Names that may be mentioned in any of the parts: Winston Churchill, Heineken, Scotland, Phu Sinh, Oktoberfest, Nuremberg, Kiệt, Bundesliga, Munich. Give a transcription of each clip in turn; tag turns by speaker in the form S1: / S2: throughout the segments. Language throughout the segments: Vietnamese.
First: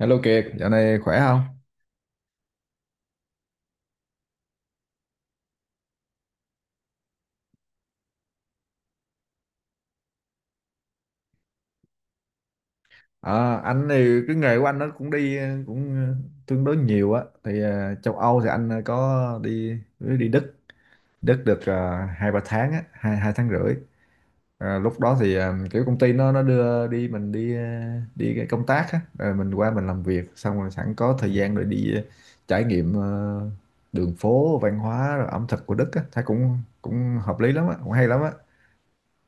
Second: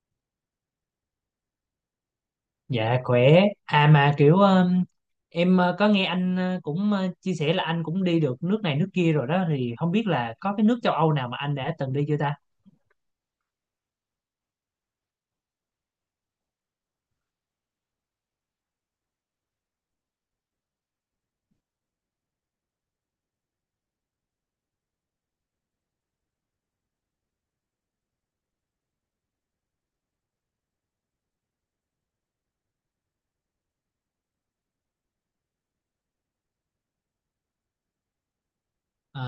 S1: Hello Kiệt, dạo này khỏe không?
S2: Dạ khỏe. À mà kiểu em có nghe anh cũng chia sẻ là anh cũng đi được nước này nước kia rồi đó, thì không biết là có cái nước châu Âu nào mà anh đã từng đi chưa ta?
S1: À, anh thì cái nghề của anh nó cũng đi cũng tương đối nhiều á. Thì châu Âu thì anh có đi đi Đức, Đức được hai ba tháng á, hai hai tháng rưỡi. Lúc đó thì kiểu công ty nó đưa đi mình đi đi cái công tác á, rồi mình qua mình làm việc, xong rồi sẵn có thời gian rồi đi trải nghiệm đường phố, văn hóa, rồi ẩm thực của Đức á, thấy cũng cũng hợp lý lắm á, cũng hay lắm á.
S2: À,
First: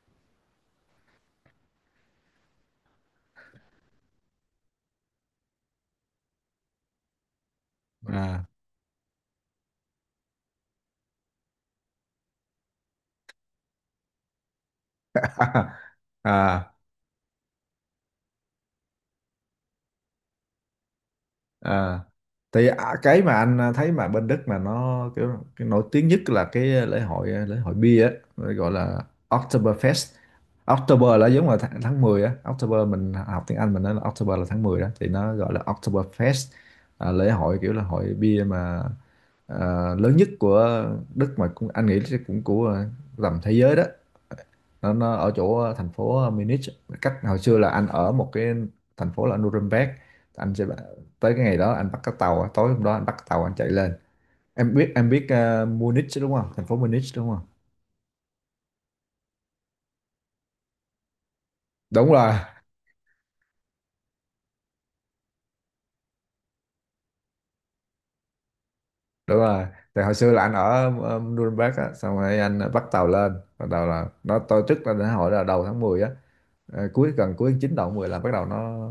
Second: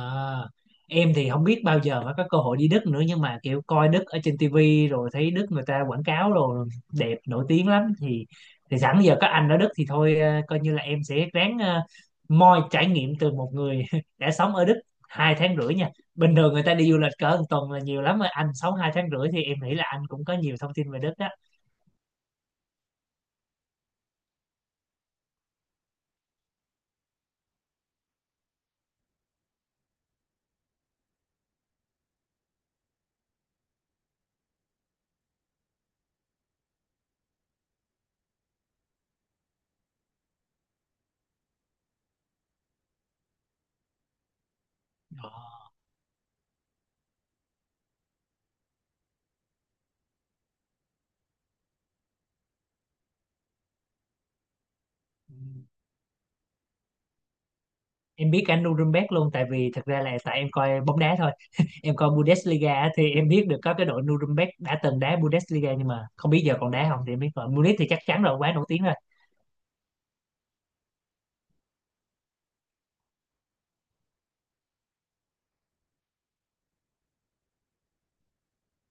S2: em thì không biết bao giờ mới có cơ hội đi Đức nữa, nhưng mà kiểu coi Đức ở trên tivi rồi thấy Đức người ta quảng cáo rồi đẹp nổi tiếng lắm thì
S1: À.
S2: thì sẵn giờ có anh ở Đức thì thôi, coi như là em sẽ ráng moi trải nghiệm từ một người đã sống ở Đức 2 tháng rưỡi nha. Bình thường người
S1: à
S2: ta đi du lịch cỡ một tuần là nhiều lắm rồi, anh sống 2 tháng rưỡi thì em nghĩ là anh cũng có nhiều thông tin về Đức đó.
S1: à cái mà anh thấy mà bên Đức mà nó kiểu cái nổi tiếng nhất là cái lễ hội bia á, gọi là Oktoberfest. October là giống là tháng 10 á, October mình học tiếng Anh mình nói là October là tháng 10 đó thì nó gọi là Oktoberfest. Lễ hội kiểu là hội bia mà à, lớn nhất của Đức mà cũng anh nghĩ chắc cũng của tầm thế giới đó. Nó ở chỗ thành phố Munich, cách hồi xưa là anh ở một cái thành phố là Nuremberg. Anh sẽ tới cái ngày đó anh bắt cái tàu, tối hôm đó anh bắt cái tàu anh chạy lên. Em biết em biết
S2: Ờ.
S1: Munich đúng không, thành phố Munich đúng không?
S2: Em biết anh, Nuremberg luôn, tại vì thực ra là tại em coi bóng đá thôi. Em coi
S1: Đúng rồi,
S2: Bundesliga á, thì em biết được có cái đội Nuremberg đã từng đá Bundesliga, nhưng mà không biết giờ còn đá không. Thì em biết rồi, Munich thì chắc chắn rồi, quá nổi tiếng rồi.
S1: đúng rồi. Thì hồi xưa là anh ở Nuremberg á, xong rồi anh bắt tàu lên, bắt đầu là nó tôi trước là đến hồi là đầu tháng 10 á. Cuối gần cuối tháng 9 đầu tháng 10 là bắt đầu nó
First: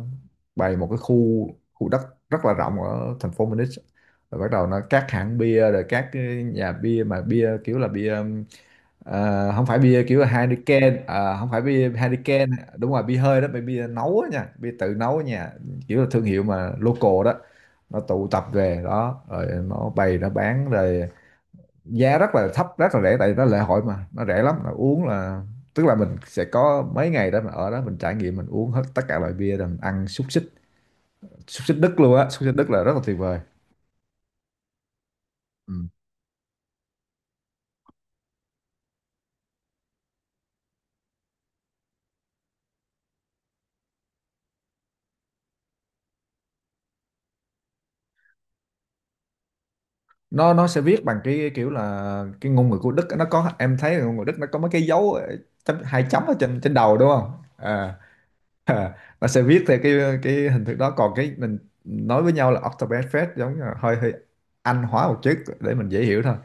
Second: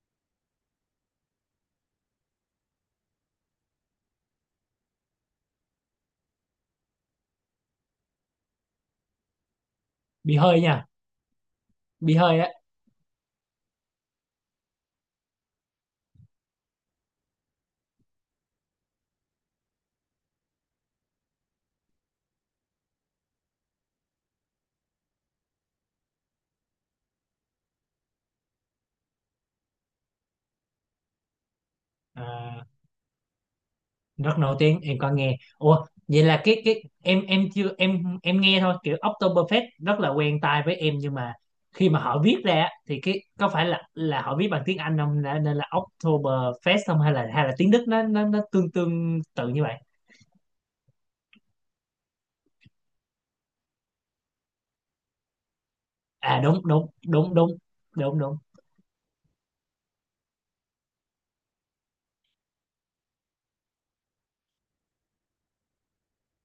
S1: bày một cái khu, khu đất rất là rộng ở thành phố Munich. Rồi bắt đầu nó các hãng bia rồi các cái nhà bia mà bia kiểu là bia không phải bia kiểu là
S2: Bị hơi nha,
S1: Heineken, không phải bia
S2: bị hơi
S1: Heineken.
S2: á.
S1: Đúng rồi, bia hơi đó, bia nấu á nha, bia tự nấu ở nhà, kiểu là thương hiệu mà local đó. Nó tụ tập về đó rồi nó bày nó bán rồi, giá rất là thấp, rất là rẻ, tại vì nó lễ hội mà nó rẻ lắm là uống là tức là mình sẽ có mấy ngày đó mà ở đó mình trải nghiệm, mình uống hết tất cả loại bia, rồi mình ăn xúc xích, xúc xích Đức luôn
S2: Ờ,
S1: á, xúc xích Đức là rất là tuyệt vời.
S2: rất nổi tiếng em có nghe.
S1: Ừ.
S2: Ủa vậy là cái em chưa em nghe thôi, kiểu Oktoberfest rất là quen tai với em, nhưng mà khi mà họ viết ra á, thì cái có phải là họ viết bằng tiếng Anh không, nên là Oktoberfest không, hay là tiếng Đức nó tương tương tự như vậy?
S1: nó sẽ viết bằng cái kiểu là cái ngôn ngữ của Đức á, nó có, em thấy là ngôn ngữ Đức nó có mấy cái dấu chấm, hai chấm ở
S2: À,
S1: trên
S2: đúng
S1: trên
S2: đúng
S1: đầu đúng không?
S2: đúng đúng.
S1: à,
S2: Đúng đúng.
S1: nó sẽ viết theo cái hình thức đó, còn cái mình nói với nhau là Oktoberfest giống như là hơi hơi Anh hóa một chút để mình dễ hiểu thôi.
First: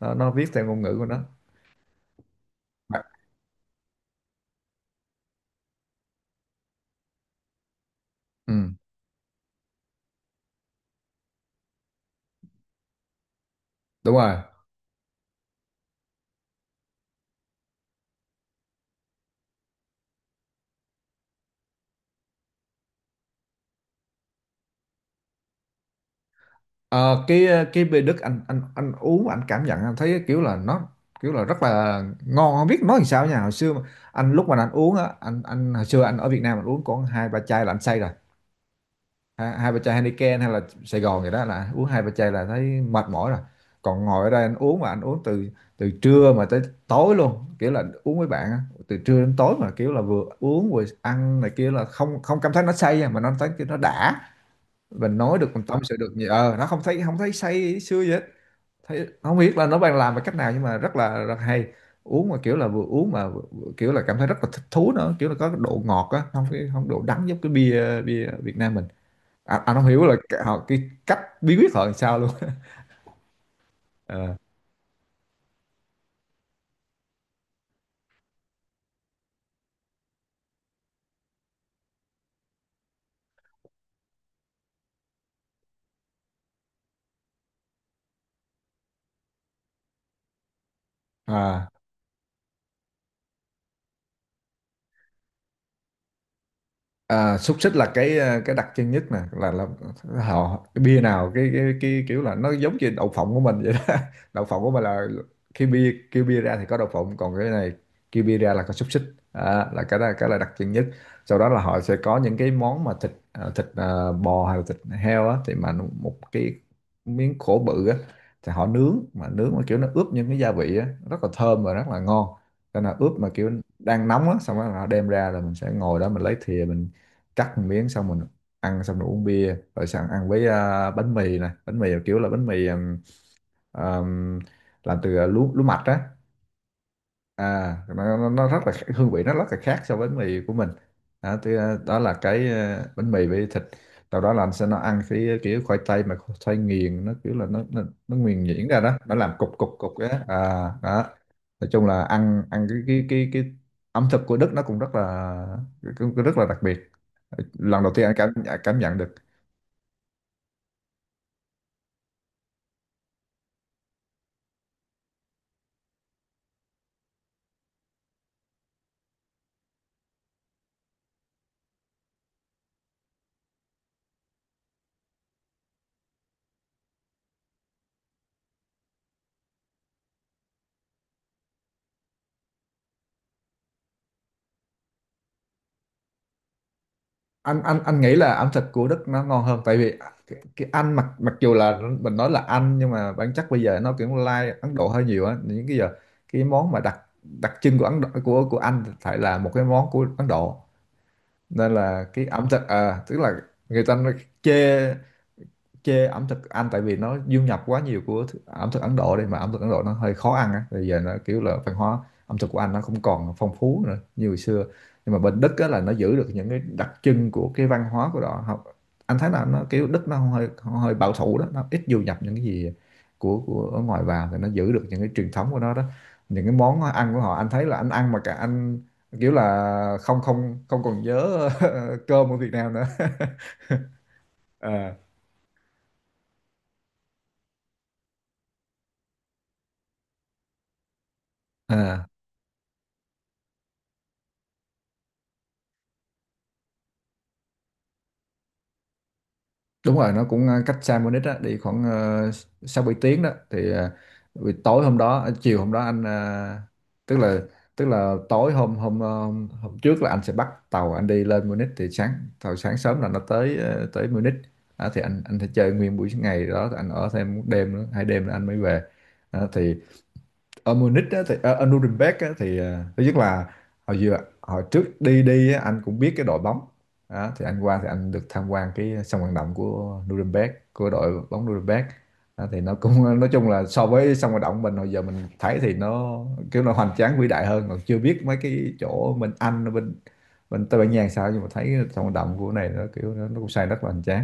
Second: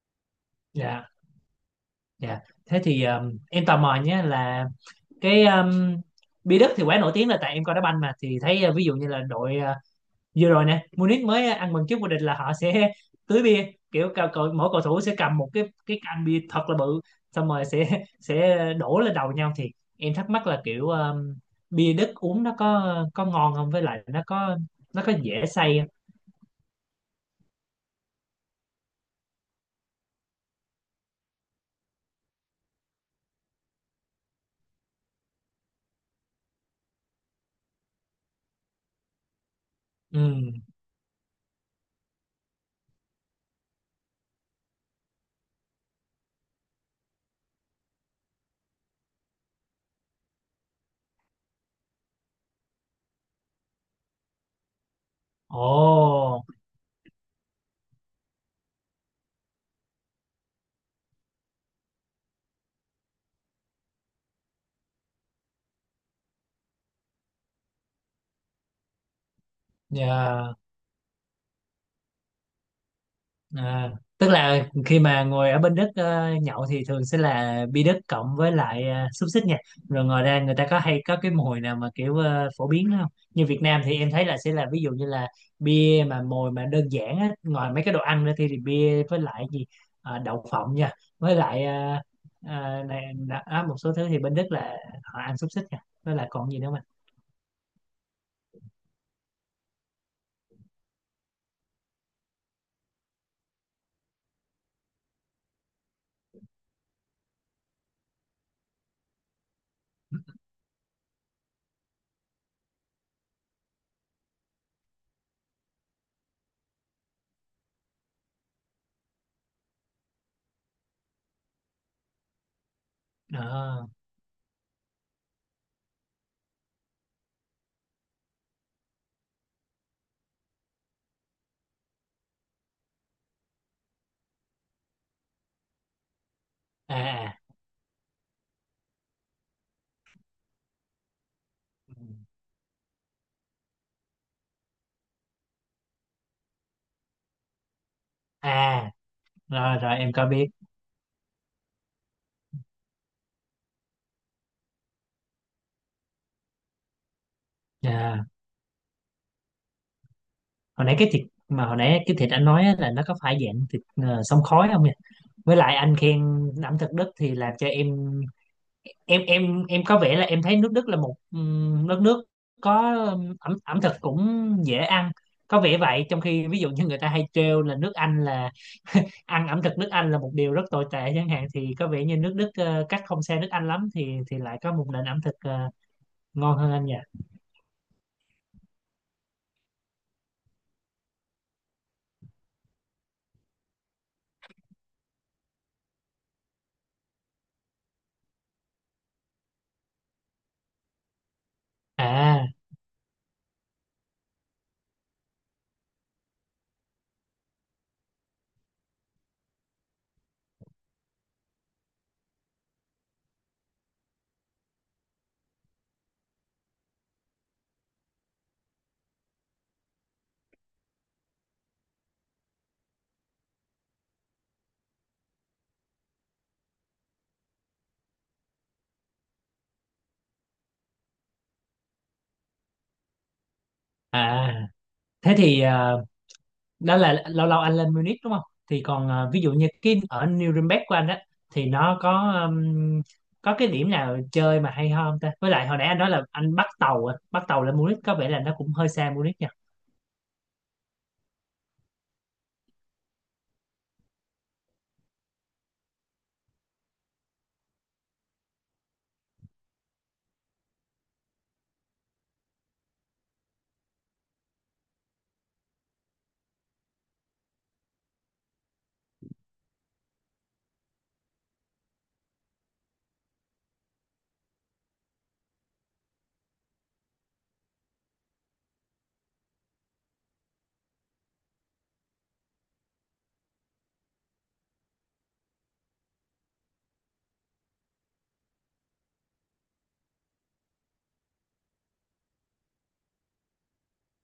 S1: Nó viết theo ngôn ngữ của
S2: Dạ.
S1: nó.
S2: Dạ. Thế thì em tò mò nhé là cái Bi Đức thì quá nổi tiếng, là tại em coi đá banh mà thì
S1: Ừ.
S2: thấy, ví dụ như là đội vừa rồi nè, Munich mới ăn mừng trước vô địch là họ sẽ tưới bia, kiểu
S1: Đúng
S2: cầu,
S1: rồi.
S2: cầu, mỗi cầu thủ sẽ cầm một cái can bia thật là bự, xong rồi sẽ đổ lên đầu nhau. Thì em thắc mắc là kiểu bia Đức uống nó có ngon không, với lại nó có dễ say không?
S1: Cái bia Đức anh uống, anh cảm nhận, anh thấy kiểu là nó kiểu là rất là ngon, không biết nói làm sao nha. Hồi xưa mà, anh lúc mà anh uống á, anh hồi xưa anh ở Việt Nam anh uống còn hai ba chai là anh say rồi. Hai ba chai Heineken hay
S2: Ừ.
S1: là Sài Gòn gì đó là uống hai ba chai là thấy mệt mỏi rồi. Còn ngồi ở đây anh uống mà anh uống từ từ trưa mà tới tối luôn, kiểu là uống với bạn á, từ trưa đến tối mà kiểu là vừa uống vừa ăn này kia là không không cảm thấy nó say nha, mà nó thấy nó đã, mình nói được mình tâm sự được nhiều,
S2: Ồ.
S1: nó không thấy không thấy say sưa gì hết. Thấy không biết là nó bạn làm bằng cách nào nhưng mà rất là rất hay. Uống mà kiểu là vừa uống mà vừa kiểu là cảm thấy rất là thích thú nữa, kiểu là có cái độ ngọt á, không cái không độ đắng giống cái bia bia Việt Nam mình. Anh không hiểu là
S2: Dạ.
S1: họ cái cách bí quyết họ làm sao luôn.
S2: À, tức
S1: Ờ.
S2: là khi mà ngồi ở bên Đức nhậu thì thường sẽ là bia Đức cộng với lại xúc xích nha. Rồi ngoài ra người ta có hay có cái mồi nào mà kiểu phổ biến đó không? Như Việt Nam thì em thấy là sẽ là ví dụ như là bia mà mồi mà đơn giản á, ngoài mấy cái đồ ăn ra thì bia với lại gì. Ờ, đậu phộng nha, với lại
S1: À.
S2: này, đã, á, một số thứ thì bên Đức là họ ăn xúc xích nha, với lại còn gì nữa mà.
S1: À, xúc xích là cái cái đặc trưng nhất nè là họ cái bia nào cái kiểu là nó giống như đậu phộng của mình vậy đó. Đậu phộng của mình là khi bia kêu bia ra thì có đậu phộng, còn cái này kêu bia ra là có xúc xích. Là cái đó cái là đặc trưng nhất. Sau đó là họ sẽ có những cái món mà bò hay là thịt heo á, thì mà một cái miếng khổ bự á, thì họ nướng mà kiểu nó ướp những cái gia vị á rất là thơm và rất là ngon, cho nên là ướp mà kiểu
S2: Ờ.
S1: đang nóng á, xong rồi họ đem ra là mình sẽ ngồi đó mình lấy thìa, mình cắt một miếng xong mình ăn, xong rồi uống bia, rồi xong ăn với bánh mì nè, bánh mì kiểu là bánh mì ừm, làm từ lúa lúa mạch á.
S2: À à.
S1: Nó rất là hương vị nó rất là khác so với bánh mì của mình. Đó, thì,
S2: Ừ.
S1: đó là cái bánh mì với thịt. Sau đó là anh sẽ nó ăn cái kiểu khoai tây mà khoai tây nghiền, nó kiểu là nó nghiền nhuyễn ra
S2: À,
S1: đó, nó làm cục cục
S2: rồi
S1: cục
S2: rồi
S1: á.
S2: em có biết.
S1: Đó, nói chung là ăn ăn cái ẩm thực của Đức nó cũng rất là, cũng cũng rất là đặc biệt, lần đầu tiên anh
S2: À.
S1: cảm cảm nhận được.
S2: hồi nãy cái thịt hồi nãy cái thịt anh nói á, là nó có phải dạng thịt xông khói không nhỉ? Với lại anh khen ẩm thực Đức thì làm cho em có vẻ là em thấy nước Đức là một đất nước có ẩm ẩm thực cũng dễ ăn, có vẻ vậy. Trong khi ví dụ như người ta hay trêu là nước Anh là, ăn ẩm thực nước Anh là một điều rất tồi tệ chẳng hạn, thì có vẻ như nước Đức cách không xa nước Anh lắm, thì lại có một nền ẩm thực ngon hơn anh nhỉ?
S1: Anh nghĩ là ẩm thực của Đức nó ngon hơn tại vì cái Anh, mặc mặc dù là mình nói là Anh, nhưng mà bản chất bây giờ nó kiểu lai Ấn Độ hơi nhiều á, những cái giờ cái món mà đặc đặc trưng của Ấn Độ, của Anh phải là một cái món của Ấn Độ, nên là cái
S2: À.
S1: ẩm thực tức là người ta nó chê chê ẩm thực Anh tại vì nó du nhập quá nhiều của ẩm thực Ấn Độ đây, mà ẩm thực Ấn Độ nó hơi khó ăn á, bây giờ nó kiểu là văn hóa ẩm thực của Anh nó không còn phong phú nữa như hồi xưa. Nhưng mà bên Đức á, là nó giữ được những cái đặc trưng của cái văn hóa của họ Họ- Anh thấy là nó kiểu Đức nó hơi hơi bảo thủ đó, nó ít du nhập những cái gì của ở ngoài vào, thì nó giữ được những cái truyền thống của nó đó. Những cái món ăn của họ anh thấy là anh ăn mà cả anh kiểu là không không không còn nhớ cơm ở Việt Nam nữa.
S2: À. Thế thì đó là lâu lâu anh lên Munich đúng không? Thì còn ví dụ như cái ở Nuremberg của anh á, thì nó
S1: À.
S2: có cái điểm nào chơi mà hay ho không ta? Với lại hồi nãy anh nói là anh bắt tàu á, bắt tàu lên Munich, có vẻ là nó cũng hơi xa Munich nha.
S1: Đúng rồi nó cũng cách xa Munich á, đi khoảng 6 7 tiếng đó, thì buổi tối hôm đó, chiều hôm đó anh tức là tức là tối hôm hôm hôm trước là anh sẽ bắt tàu anh đi lên Munich, thì sáng, tàu sáng sớm là nó tới Munich. Đó, thì anh sẽ chơi nguyên buổi ngày đó, anh ở thêm một đêm nữa, hai đêm nữa anh mới về. Đó, thì ở Munich á, thì ở Nuremberg á, thì thứ nhất là hồi hồi trước đi đi á, anh cũng biết cái đội bóng. Đó, thì anh qua thì anh được tham quan cái sân vận động của Nuremberg của đội bóng Nuremberg. Đó, thì nó cũng nói chung là so với sân vận động mình hồi giờ mình thấy thì nó kiểu nó hoành tráng vĩ đại hơn, còn chưa biết mấy cái chỗ bên Anh bên, bên Tây Ban Nha làm sao, nhưng mà thấy sân vận động của này nó kiểu nó cũng xây rất là hoành tráng.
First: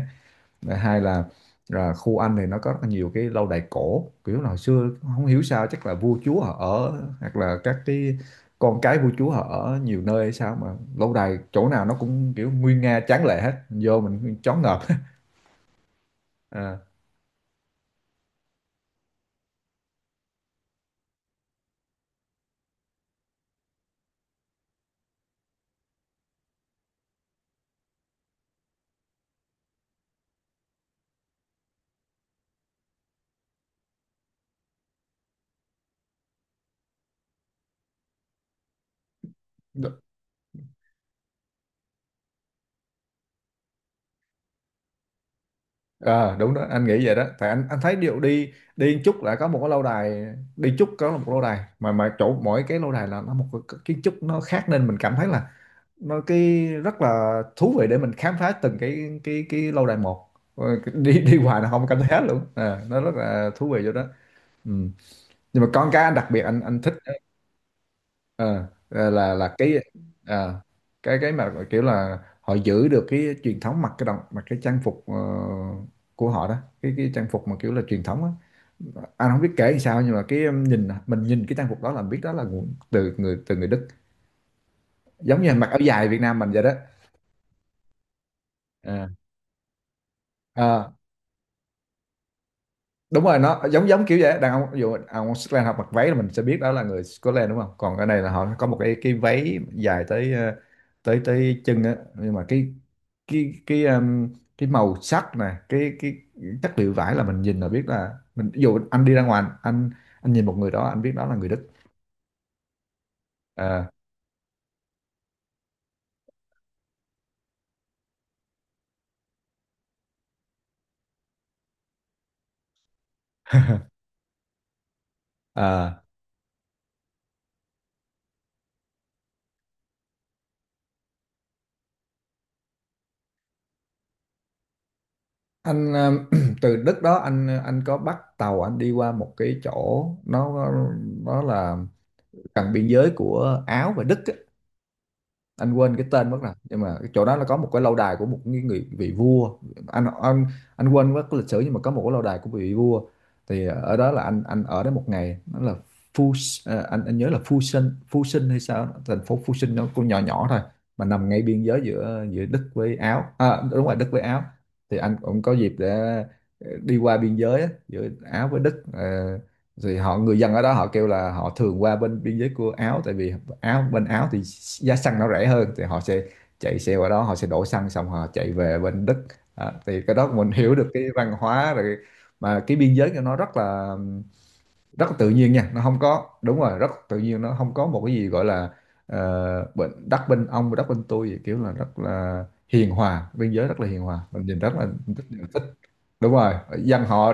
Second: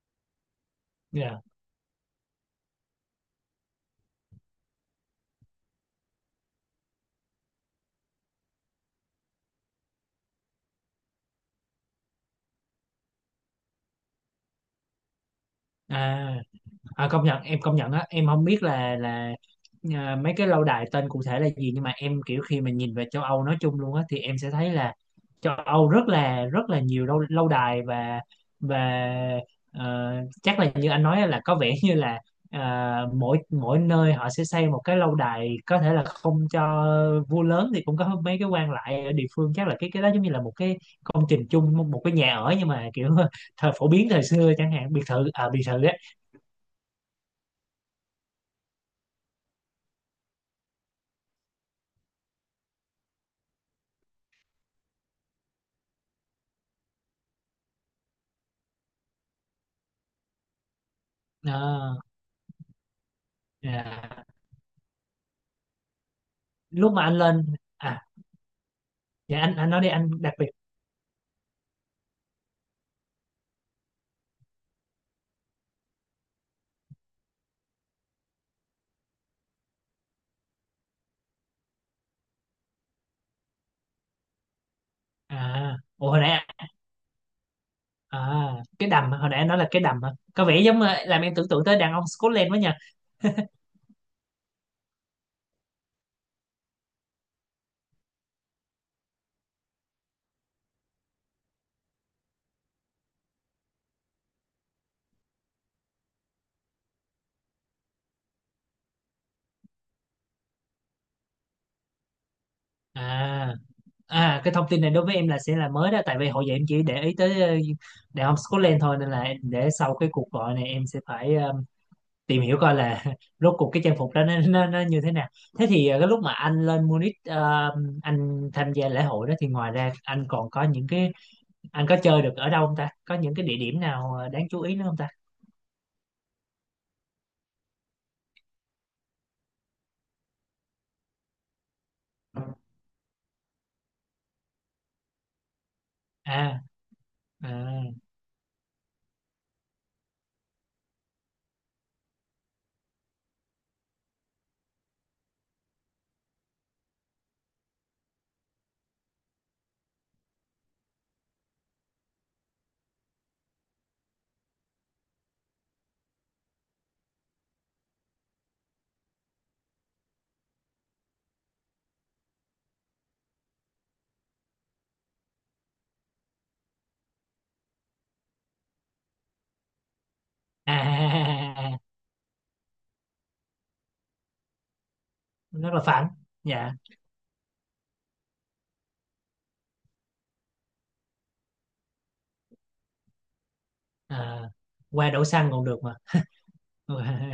S1: Và hai
S2: Yeah.
S1: là khu Anh thì nó có rất là nhiều cái lâu đài cổ, kiểu là hồi xưa không hiểu sao chắc là vua chúa họ ở, hoặc là các cái con cái vua chúa họ ở nhiều nơi hay sao mà lâu đài chỗ nào nó cũng kiểu nguy nga tráng lệ hết, mình vô mình choáng ngợp.
S2: À.
S1: à,
S2: À, công nhận, em công nhận á, em không biết là à, mấy cái lâu đài tên cụ thể là gì, nhưng mà em kiểu khi mà nhìn về châu Âu nói chung luôn á, thì em sẽ thấy là châu Âu rất là nhiều lâu lâu đài, và ờ, chắc là như anh nói á, là có vẻ như là, à, mỗi mỗi nơi họ sẽ xây một cái lâu đài, có thể là không cho vua lớn thì cũng có mấy cái quan lại ở địa phương. Chắc là cái
S1: đ-
S2: cái đó giống như là một cái công trình chung, một cái nhà ở, nhưng mà kiểu thời phổ biến thời xưa chẳng hạn, biệt thự à, biệt thự á.
S1: đúng đó anh nghĩ vậy đó, tại anh thấy điệu đi đi một chút là có một cái lâu đài, đi chút có một lâu đài, mà chỗ mỗi cái lâu đài là nó một cái kiến trúc nó khác, nên mình cảm thấy là nó cái rất là thú vị để mình khám phá từng cái cái lâu đài một. Ờ, đi đi hoài là không
S2: Ờ.
S1: cảm thấy hết luôn à, nó rất là thú vị chỗ đó.
S2: À,
S1: Ừ. Nhưng mà con cá anh đặc biệt anh
S2: lúc
S1: thích,
S2: mà anh lên. À.
S1: ờ,
S2: Dạ
S1: là
S2: anh
S1: cái,
S2: nói đi, anh đặc biệt.
S1: à, cái mà kiểu là họ giữ được cái truyền thống mặc cái đồng mặc cái trang phục, của họ đó. Cái trang phục mà kiểu là truyền thống á. Anh không biết kể làm sao nhưng mà cái, nhìn mình nhìn cái trang phục đó là biết đó là từ người Đức, giống như anh mặc
S2: À,
S1: áo dài
S2: ủa
S1: Việt
S2: hồi
S1: Nam
S2: nãy.
S1: mình vậy đó.
S2: À, cái đầm hồi nãy anh nói là cái đầm hả? Có vẻ giống
S1: À,
S2: làm em tưởng tượng tới đàn ông Scotland quá nha.
S1: đúng rồi, nó giống giống kiểu vậy á. Đàn ông ví dụ ông Scotland họ mặc váy là mình sẽ biết đó là người Scotland đúng không, còn ở đây là họ có một cái váy dài tới, tới tới chân á. Nhưng mà cái cái um, cái màu sắc nè, cái chất liệu vải là mình nhìn là biết là, mình ví dụ anh đi ra ngoài anh, nhìn một người đó anh biết đó là người Đức.
S2: À.
S1: Ờ,
S2: À, cái thông tin này đối với em là sẽ là mới đó, tại vì hồi giờ em chỉ để ý tới đàn ông Scotland thôi, nên là em, để sau cái cuộc gọi này em sẽ phải tìm hiểu coi là rốt cuộc cái trang phục đó nó như thế nào. Thế thì
S1: ờ.
S2: cái lúc mà anh lên Munich anh tham gia lễ hội đó, thì ngoài ra anh còn có những cái, anh có chơi được ở đâu không ta, có những cái địa điểm nào đáng chú ý nữa không ta?
S1: Anh, từ Đức đó anh có bắt tàu anh đi qua một cái chỗ nó là gần biên giới của Áo và Đức. Anh quên cái tên mất
S2: À.
S1: rồi nhưng mà cái chỗ đó là
S2: À.
S1: có một cái lâu đài của một cái người vị vua. Anh anh anh quên mất cái lịch sử nhưng mà có một cái lâu đài của vị vua. Thì ở đó là anh ở đó một ngày, nó là Phu, à, anh nhớ là Phu Sinh, Phu Sinh hay sao đó. Thành phố Phu Sinh nó cũng nhỏ nhỏ thôi mà nằm ngay biên giới giữa giữa Đức với Áo, à, đúng rồi, Đức với Áo. Thì anh cũng có dịp để đi qua biên giới á, giữa Áo với Đức. Ờ, rồi họ, người dân ở đó họ kêu là họ thường qua bên biên giới của Áo, tại vì Áo, bên Áo thì giá xăng nó rẻ hơn, thì họ sẽ chạy xe qua đó, họ sẽ đổ xăng xong họ chạy về bên Đức. À, thì cái đó mình
S2: À.
S1: hiểu
S2: À.
S1: được cái văn
S2: À. À.
S1: hóa
S2: À. À.
S1: rồi. Mà cái biên giới của nó rất là, rất là tự nhiên nha,
S2: Rất
S1: nó
S2: là
S1: không
S2: phản.
S1: có, đúng
S2: Dạ.
S1: rồi, rất tự nhiên, nó không có một cái gì gọi là, bên đất bên ông, đất bên tôi vậy, kiểu là rất là hiền hòa, biên giới rất là hiền hòa,
S2: À,
S1: mình nhìn
S2: qua
S1: rất
S2: đổ
S1: là
S2: xăng
S1: thích.
S2: còn được mà.
S1: Đúng rồi, dân họ,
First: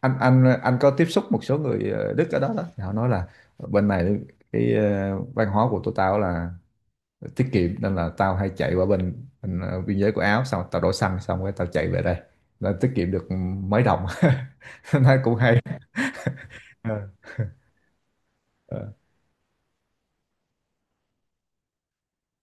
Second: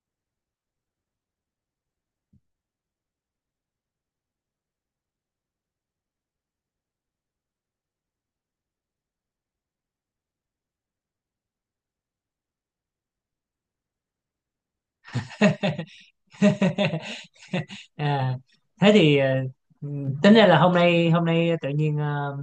S1: anh có tiếp xúc một số người, Đức ở đó đó, thì họ nói là bên này cái, văn hóa của tụi tao là tiết kiệm, nên là tao hay chạy qua bên, bên, biên giới của Áo, xong tao đổ xăng xong rồi tao chạy về đây là tiết kiệm được mấy đồng. Nó cũng hay. Ờ,
S2: À,
S1: ờ.
S2: thế thì tính ra là hôm nay tự nhiên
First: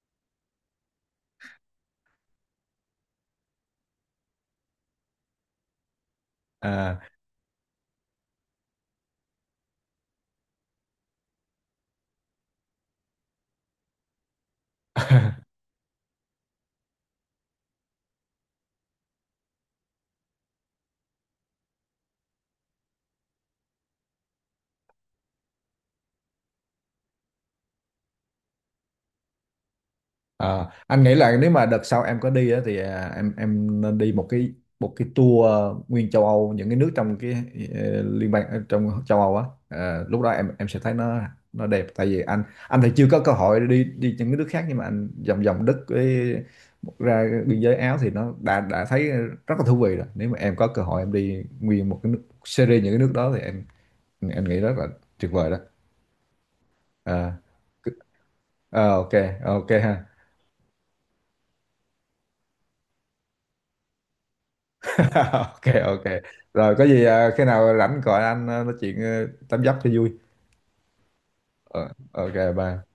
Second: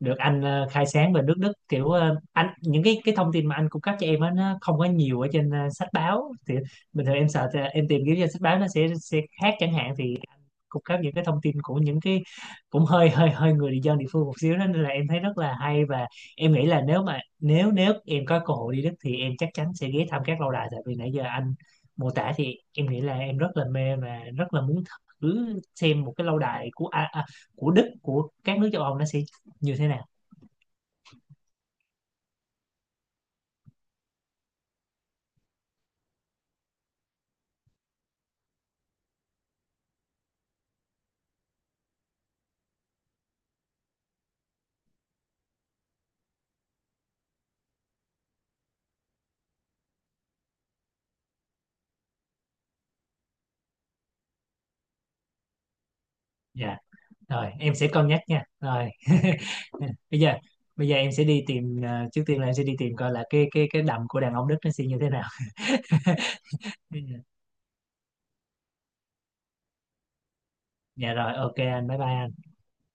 S2: được anh khai sáng về nước Đức, kiểu anh, những cái thông tin mà anh cung cấp cho em á nó không có nhiều ở trên sách báo. Thì
S1: À,
S2: bình thường em sợ thì em tìm kiếm trên sách báo nó sẽ khác chẳng hạn, thì anh cung cấp những cái thông tin của những cái cũng hơi hơi hơi người dân địa phương một xíu đó, nên là em thấy rất là hay. Và em nghĩ là nếu mà nếu nếu em có cơ hội đi Đức, thì em chắc chắn sẽ ghé thăm các lâu đài, tại vì nãy giờ anh mô tả thì em nghĩ là em rất là mê và rất là muốn thử xem một cái lâu đài của của Đức, của các nước châu Âu nó sẽ như thế nào.
S1: ờ, anh nghĩ là nếu mà đợt sau em có đi á, thì à, em nên đi một cái, một cái tour, nguyên châu Âu, những cái nước trong cái, liên bang, trong châu Âu á. Ờ, lúc đó em sẽ thấy nó đẹp. Tại vì anh thì chưa có cơ hội đi đi những cái nước khác, nhưng mà anh vòng vòng Đức với ra biên giới Áo thì nó đã thấy rất là thú vị rồi. Nếu mà em có cơ hội em đi nguyên một cái nước series những cái nước đó thì em nghĩ rất là tuyệt vời đó.
S2: Dạ
S1: Ờ,
S2: rồi, em sẽ
S1: cứ-
S2: cân nhắc nha rồi.
S1: ờ, ok, ok ha.
S2: bây giờ bây giờ em sẽ đi tìm, à, trước tiên là em sẽ đi tìm coi là cái đầm của đàn ông Đức nó sẽ như thế nào.
S1: Ok, ok, rồi có gì à, khi nào rảnh gọi anh à, nói chuyện à, tám dấp cho vui.
S2: Dạ rồi, ok
S1: Ờ,
S2: anh, bye bye
S1: ok,
S2: anh.
S1: bye.